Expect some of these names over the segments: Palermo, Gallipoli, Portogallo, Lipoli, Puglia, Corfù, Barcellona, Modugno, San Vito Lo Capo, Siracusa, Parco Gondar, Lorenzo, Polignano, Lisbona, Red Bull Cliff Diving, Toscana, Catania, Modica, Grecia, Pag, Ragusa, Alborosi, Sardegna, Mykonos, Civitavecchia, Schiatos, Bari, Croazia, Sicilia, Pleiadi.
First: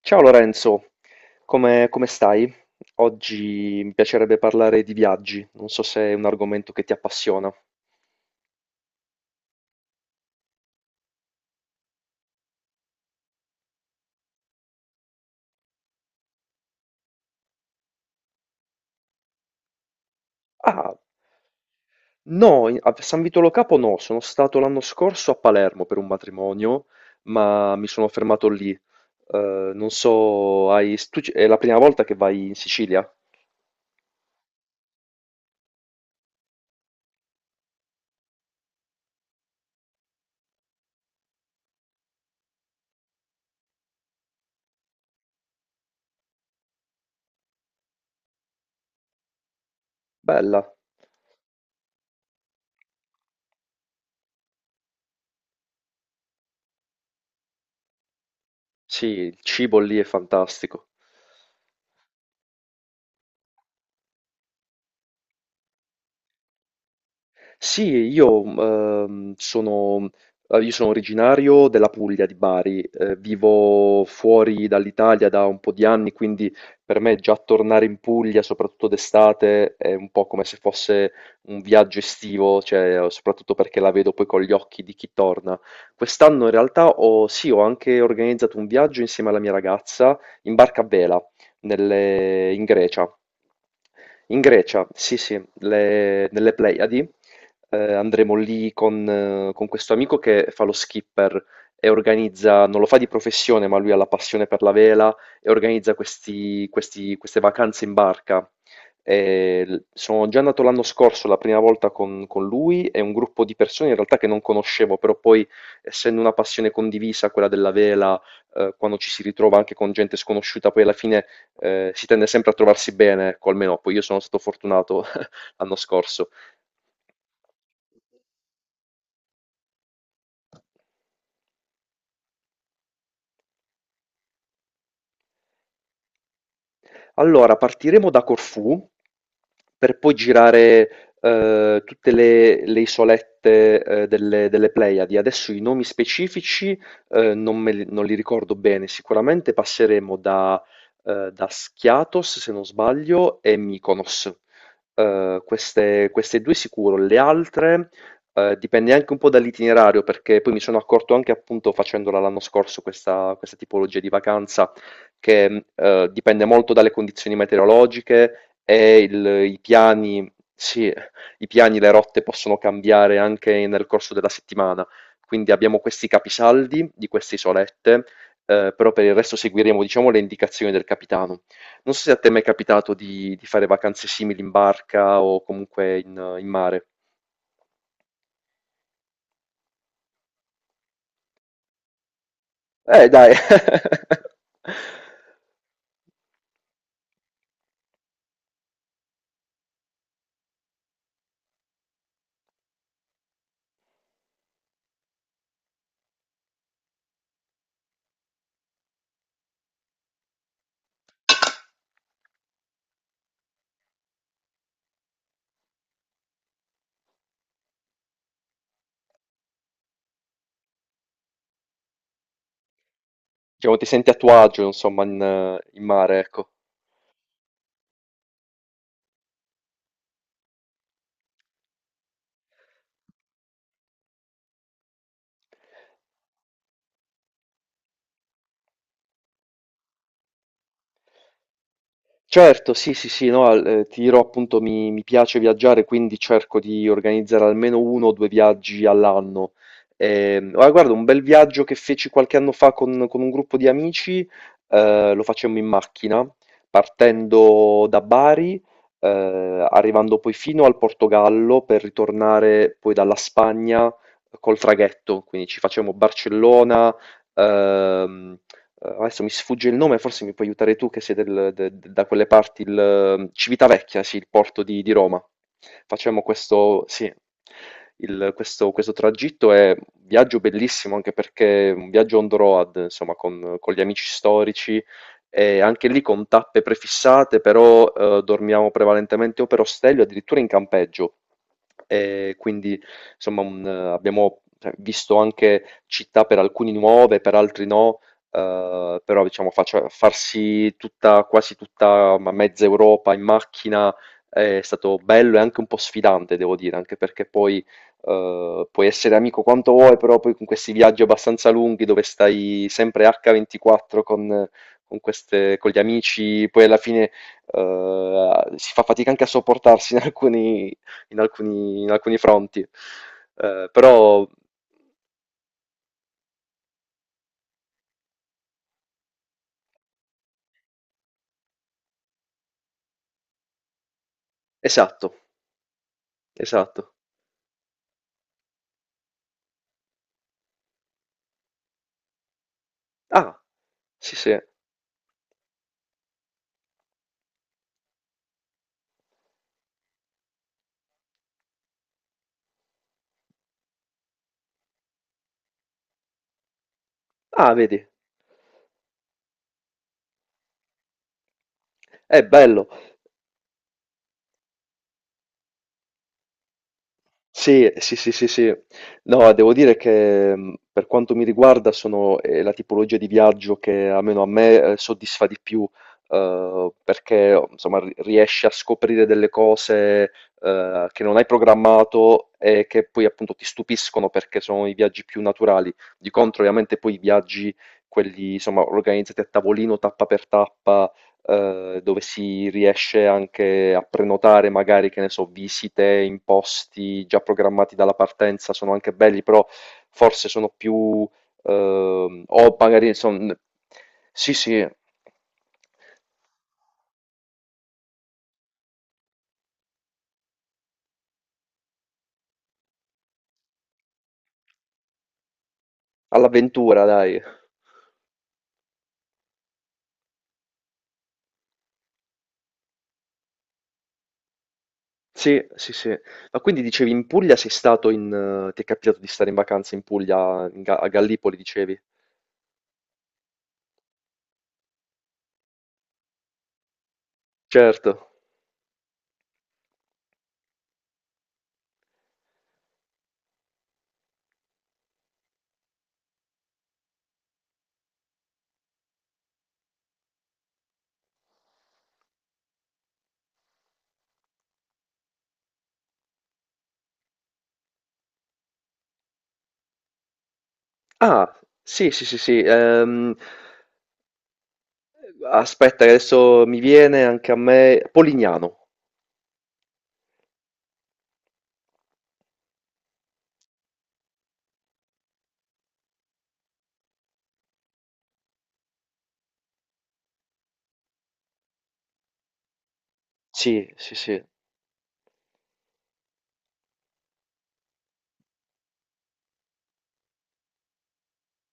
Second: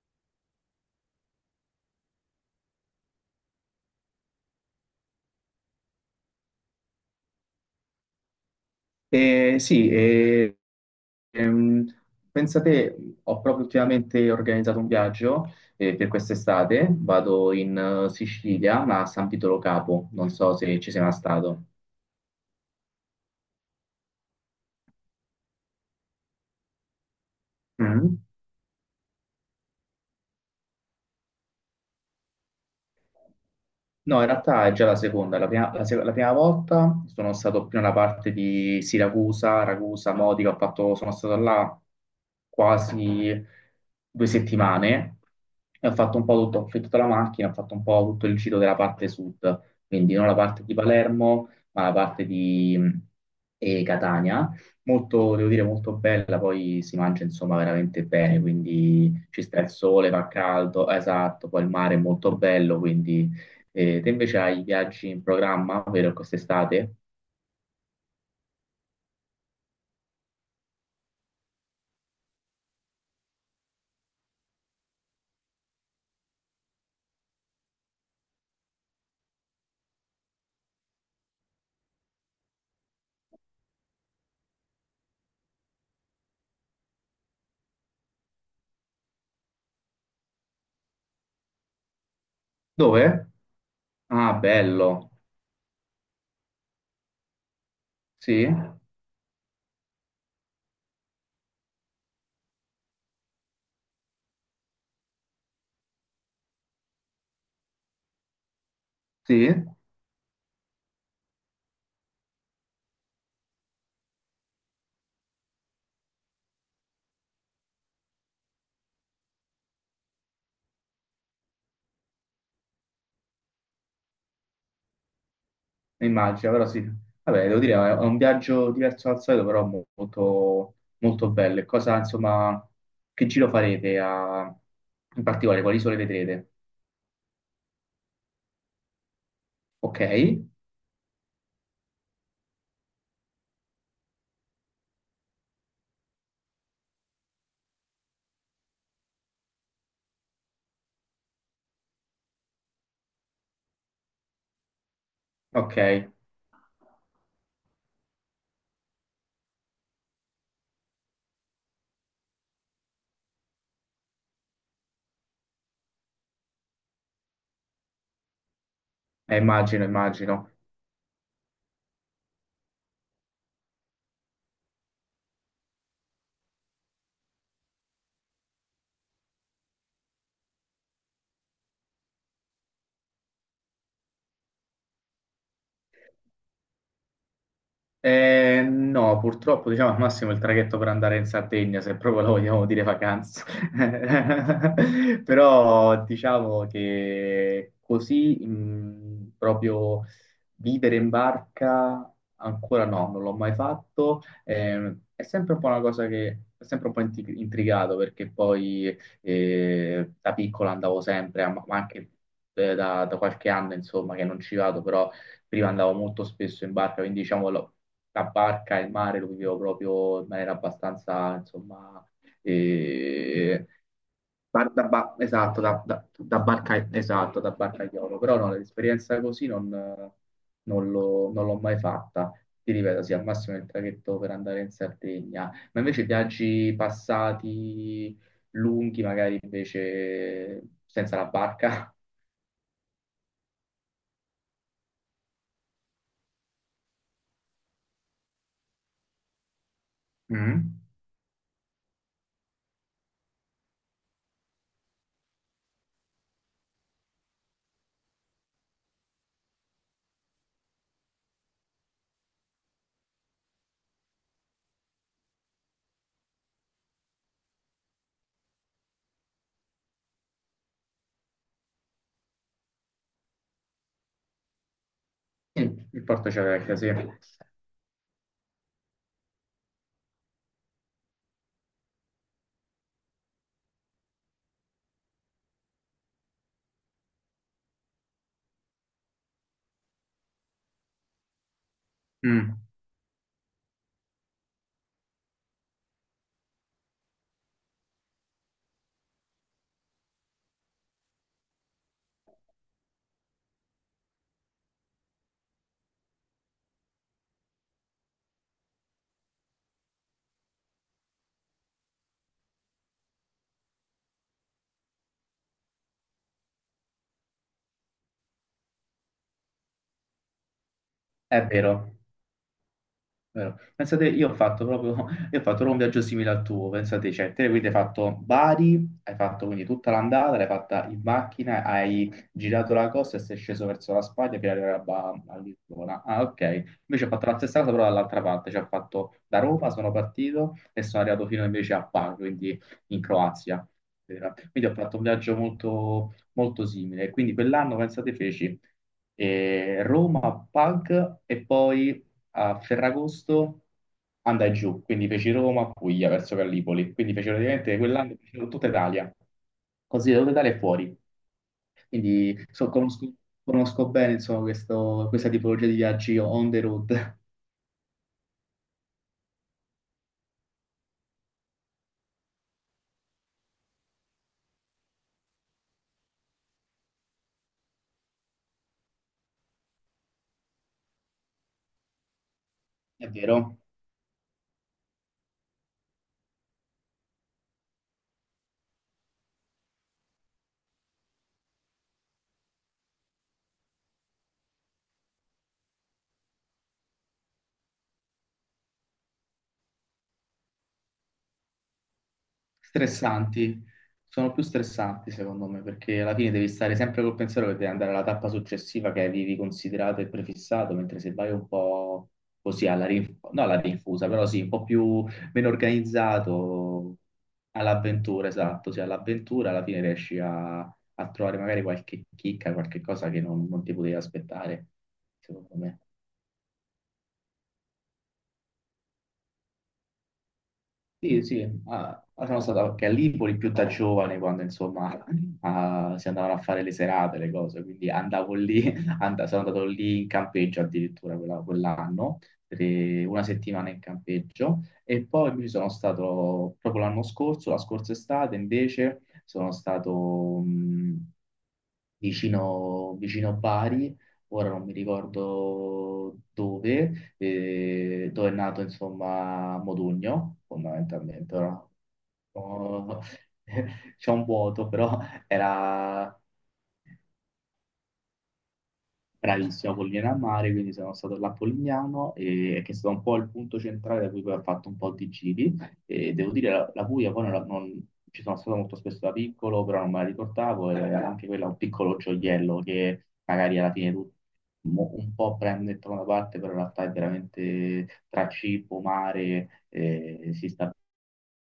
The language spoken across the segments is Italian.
Ciao Lorenzo, come stai? Oggi mi piacerebbe parlare di viaggi, non so se è un argomento che ti appassiona. Eh, sì, eh, ehm, pensate, ho proprio ultimamente organizzato un viaggio per quest'estate, vado in Sicilia, ma a San Vito Lo Capo, non so se ci Ah, sei mai stato. no, a San Vito Lo Capo no, sono stato l'anno scorso a Palermo per un matrimonio, ma mi sono Mm. fermato lì. Non so, è la prima volta che vai in Sicilia? No, in realtà è già la seconda. La prima, la se- la prima volta sono stato più nella parte di Siracusa, Ragusa, Modica. Ho fatto, sono stato là quasi due settimane e ho fatto un po' tutto, ho affittato la macchina, ho fatto un po' tutto il giro della parte sud, quindi non la Bella. parte di Palermo, ma la parte di Catania. Molto, devo dire, molto bella, poi si mangia insomma veramente bene, Sì, quindi il ci sta il cibo lì è sole, fa fantastico. caldo, esatto, poi il mare è molto bello, quindi. E te invece hai viaggi in programma, vero, quest'estate? Sì, io, ehm, sono, eh, io sono originario della Puglia di Bari, vivo fuori dall'Italia da un po' di anni, quindi per me già tornare in Puglia, soprattutto d'estate, è un po' come se fosse un viaggio estivo, cioè, soprattutto perché la vedo poi con gli occhi di chi torna. Quest'anno in realtà sì, ho anche organizzato un viaggio insieme alla mia ragazza in barca a vela in Grecia. Dove? Ah, In Grecia, bello. sì, sì, nelle Pleiadi andremo Sì, lì con questo amico che fa lo skipper e organizza, non lo fa di professione, ma lui ha la passione per la vela e organizza queste vacanze in barca. sì, E sono già andato l'anno scorso la prima volta con lui e un gruppo di persone in realtà che non conoscevo, però poi essendo una passione condivisa, quella della vela, quando ci si ritrova anche con gente sconosciuta, poi alla fine si tende sempre a trovarsi bene, ecco, almeno poi io sono stato fortunato l'anno scorso. immagino, però sì. Vabbè, devo dire, è un viaggio diverso dal solito, però molto, molto bello. E cosa, insomma, che in particolare? Quali isole vedrete? Allora, partiremo da Corfù per Ok, poi girare tutte le isolette delle Pleiadi. Adesso i nomi specifici non li ricordo bene. Sicuramente passeremo da Schiatos, se non sbaglio, e Mykonos. Eh, ok, queste, queste due sicuro. Le altre dipende anche un po' dall'itinerario, perché poi mi sono accorto anche appunto facendola l'anno scorso questa tipologia di vacanza che, dipende molto dalle condizioni meteorologiche e il i immagino, piani, immagino. sì, i piani, le rotte possono cambiare anche nel corso della settimana. Quindi abbiamo questi capisaldi di queste isolette, però per il resto seguiremo, diciamo, le indicazioni del capitano. Non so se a te è mai capitato di fare vacanze simili in barca o comunque in mare. No, purtroppo diciamo al massimo il traghetto per andare in Sardegna, se proprio lo vogliamo dire Dai. vacanza. Però diciamo che così, proprio vivere in barca ancora no, non l'ho mai fatto. È sempre un po' una cosa che è sempre un po' intrigato perché poi da piccolo andavo sempre, ma anche da qualche anno insomma che non ci vado, però prima andavo molto spesso in barca, quindi diciamo, la barca e il mare lo vivevo proprio in maniera abbastanza insomma eh, Diciamo ti senti a tuo agio insomma in esatto, in mare, da ecco. barca, esatto, da barcaiolo, però no, l'esperienza così non, non l'ho mai fatta. Ti ripeto, sì, al massimo il traghetto per andare in Sardegna, ma invece viaggi passati lunghi, magari invece senza la barca. Certo, sì, sì, sì, no, ti dirò appunto mi piace viaggiare, quindi cerco di organizzare almeno uno o due viaggi all'anno. Ah, Mm. guarda, un bel viaggio che feci qualche anno fa con un gruppo di amici, lo facemmo in macchina, partendo da Bari, arrivando poi fino al Portogallo per ritornare poi dalla Spagna col traghetto, quindi ci facevamo Barcellona, ehm, adesso mi sfugge il nome, forse mi puoi aiutare tu che sei da quelle parti, Civitavecchia, sì, il porto di Roma. Sì, il Facciamo porto c'è vecchio, questo, sì. sì, questo tragitto è un viaggio bellissimo anche perché è un viaggio on the road, insomma, con gli amici storici e anche lì con tappe prefissate, però dormiamo prevalentemente o per ostello, addirittura in campeggio. E Mm. quindi insomma abbiamo cioè, visto anche città per alcuni nuove, per altri no, però diciamo farsi tutta, quasi tutta ma mezza Europa in macchina è stato bello e anche un po' sfidante, devo dire, anche perché poi puoi essere amico quanto vuoi, però poi con questi viaggi abbastanza lunghi dove stai sempre H24 con gli amici, poi alla fine, si fa fatica anche a sopportarsi in alcuni in È alcuni in vero. alcuni fronti. Vero. Uhm, Pensate, però io ho fatto proprio, io ho fatto proprio un viaggio simile al tuo, pensate, cioè, te quindi hai fatto Bari, hai fatto quindi tutta l'andata, l'hai fatta in macchina, hai girato la costa e sei sceso verso la Spagna per arrivare a, esatto, a Lisbona. Ah, ok. esatto. Invece ho fatto la stessa cosa però dall'altra parte, cioè ho fatto da Roma, sono partito e sono arrivato fino invece a Bar, quindi in Ah, Croazia. sì, sì. Quindi ho fatto un viaggio molto, molto simile. Quindi quell'anno, pensate, feci Roma, Pag e poi a Ferragosto andai giù, quindi feci Roma, Puglia verso Gallipoli, quindi feci Ah, praticamente vedi? quell'anno feci tutta Italia, così da tutta Italia e fuori. Bello. Conosco, conosco bene insomma, questa tipologia di viaggi on the road. Sì, sì, sì, sì, sì. No, devo dire che per quanto mi riguarda sono la tipologia di viaggio che almeno a me soddisfa di più, perché oh, insomma riesci a scoprire delle cose che non hai programmato e che poi È appunto ti vero? stupiscono perché sono i viaggi più naturali. Di contro, ovviamente poi i viaggi, quelli insomma organizzati a tavolino, tappa per tappa, dove si riesce anche a prenotare magari, che ne so, visite in posti già programmati dalla partenza, sono anche belli, però forse sono più... o magari sono... Stressanti, sono Sì, più sì, stressanti secondo me, perché alla fine devi stare sempre col pensiero che devi andare alla tappa successiva che avevi considerato e prefissato, mentre se vai un po' così alla rinfusa, no alla rinfusa, però sì, un po' più meno all'avventura, organizzato dai. all'avventura, esatto, sì, all'avventura alla fine riesci a, a trovare magari qualche chicca, qualche cosa che non, non ti potevi aspettare, Sì, secondo sì, me. sì. Ma quindi dicevi in Puglia sei stato ti è capitato di stare in vacanza in Puglia, a Sì, Gallipoli, sì, dicevi? ah, sono stato anche a Lipoli più da giovane quando insomma ah, si andavano a fare le serate, le cose, quindi Certo. andavo lì, sono andato lì in campeggio addirittura quell'anno, per una settimana in campeggio e poi mi sono stato proprio l'anno scorso, la scorsa estate invece sono stato vicino Bari ora non mi ricordo dove, dove è nato insomma Modugno, Ah, fondamentalmente, ora. sì, sì, sì, sì. Oh, c'è un vuoto, però Aspetta che era adesso mi viene anche a me Polignano. bravissimo, Pollina a Mare, quindi sono stato là a Polignano, che è stato un po' il punto centrale da cui poi ho fatto un po' di giri. E devo dire, la Puglia poi non, ci sono stato molto spesso da piccolo, però non me la ricordavo, e anche quella è un piccolo gioiello che magari Sì, alla fine sì, tu sì. Un po' prende il da una parte, però in realtà è veramente tra cibo, mare, si sta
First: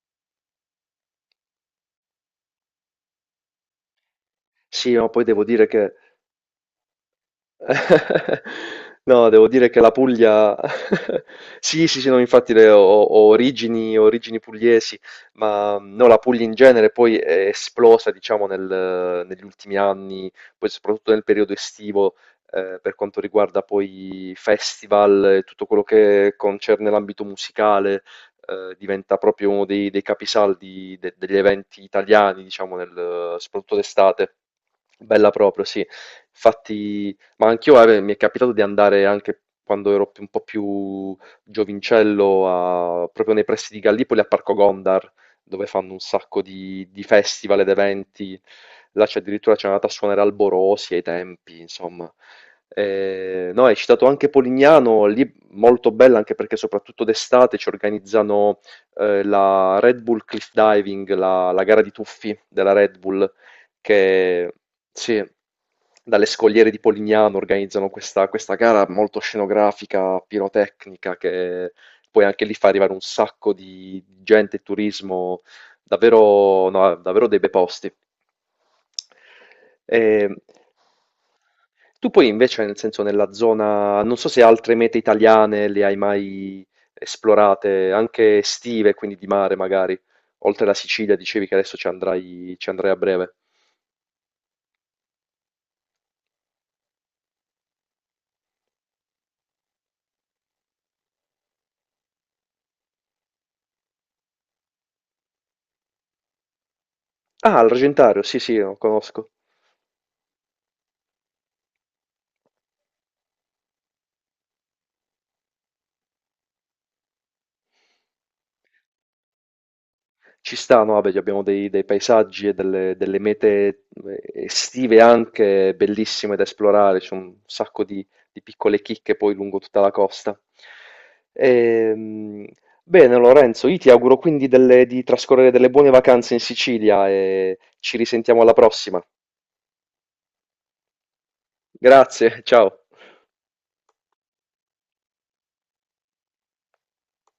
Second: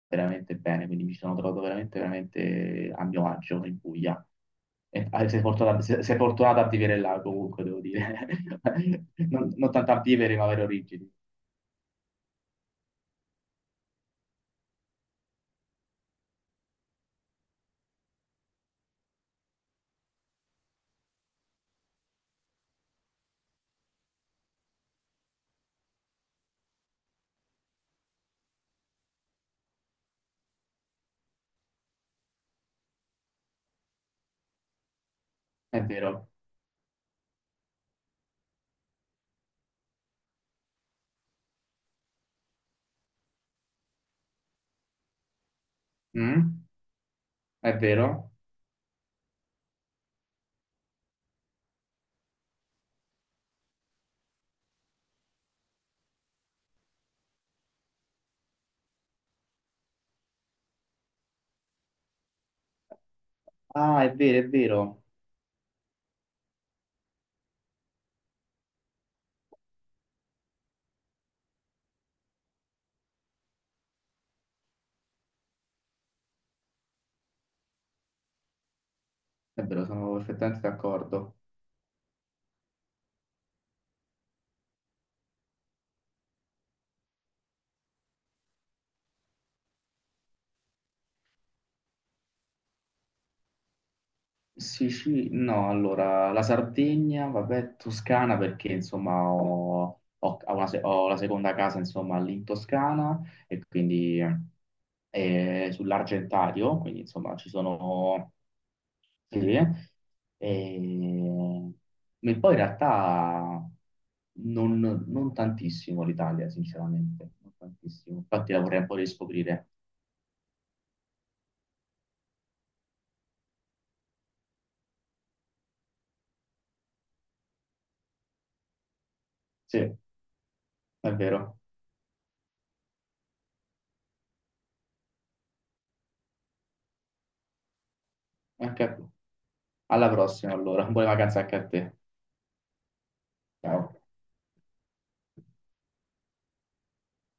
veramente bene, quindi mi sono trovato veramente, veramente a mio agio in Puglia. Sì, ma E, poi ah, sei devo dire fortunato, che sei fortunato a vivere là comunque, devo dire. No, devo Non, dire non che la tanto a vivere, ma Puglia... avere origini. Sì, sì, sì, no, infatti ho origini, origini pugliesi, ma no, la Puglia in genere poi è esplosa, diciamo, negli ultimi anni, poi soprattutto nel periodo estivo, per quanto riguarda poi festival e tutto quello che concerne l'ambito musicale, diventa proprio uno dei capisaldi degli eventi italiani, diciamo, soprattutto d'estate. Bella proprio, È sì. vero. Infatti... Ma anch'io, guarda, mi è capitato di andare anche quando ero un po' più giovincello, proprio nei pressi di Gallipoli, a Parco Gondar, dove fanno un sacco Mm? di festival ed È vero? eventi. Là c'è addirittura c'è andata a suonare Alborosi ai tempi, insomma. No, hai citato anche Polignano, lì molto bella anche perché soprattutto d'estate ci organizzano la Red Bull Cliff Diving, la gara di tuffi della Red Bull Ah, è vero, è che vero. sì, dalle scogliere di Polignano organizzano questa gara molto scenografica, pirotecnica, che poi anche lì fa arrivare un sacco di gente e turismo, davvero, no, davvero dei bei posti. È vero, E sono perfettamente d'accordo. tu poi invece, nel senso, nella zona, non so se altre mete italiane le hai mai esplorate, anche estive, quindi di mare magari, oltre la Sicilia, dicevi che adesso ci andrai a breve. Sicilia, no, allora la Sardegna, vabbè, Toscana perché insomma ho una ho la seconda casa insomma lì in Toscana e quindi sull'Argentario, quindi insomma ci Ah, l'Argentario, sono. sì, sì, lo conosco. Sì, e. Ma poi in realtà non, non tantissimo l'Italia, sinceramente, non tantissimo. Infatti la vorrei un po' riscoprire. Ci sta, no? Vabbè, abbiamo dei paesaggi e delle mete estive anche bellissime da esplorare, c'è un sacco di piccole chicche poi lungo tutta la Sì, costa. è vero. Ehm, bene, Lorenzo, io ti auguro quindi di trascorrere delle buone vacanze in Sicilia e ci risentiamo alla Anche a prossima. te. Alla prossima allora, buone vacanze anche a te. Grazie, ciao. Ciao.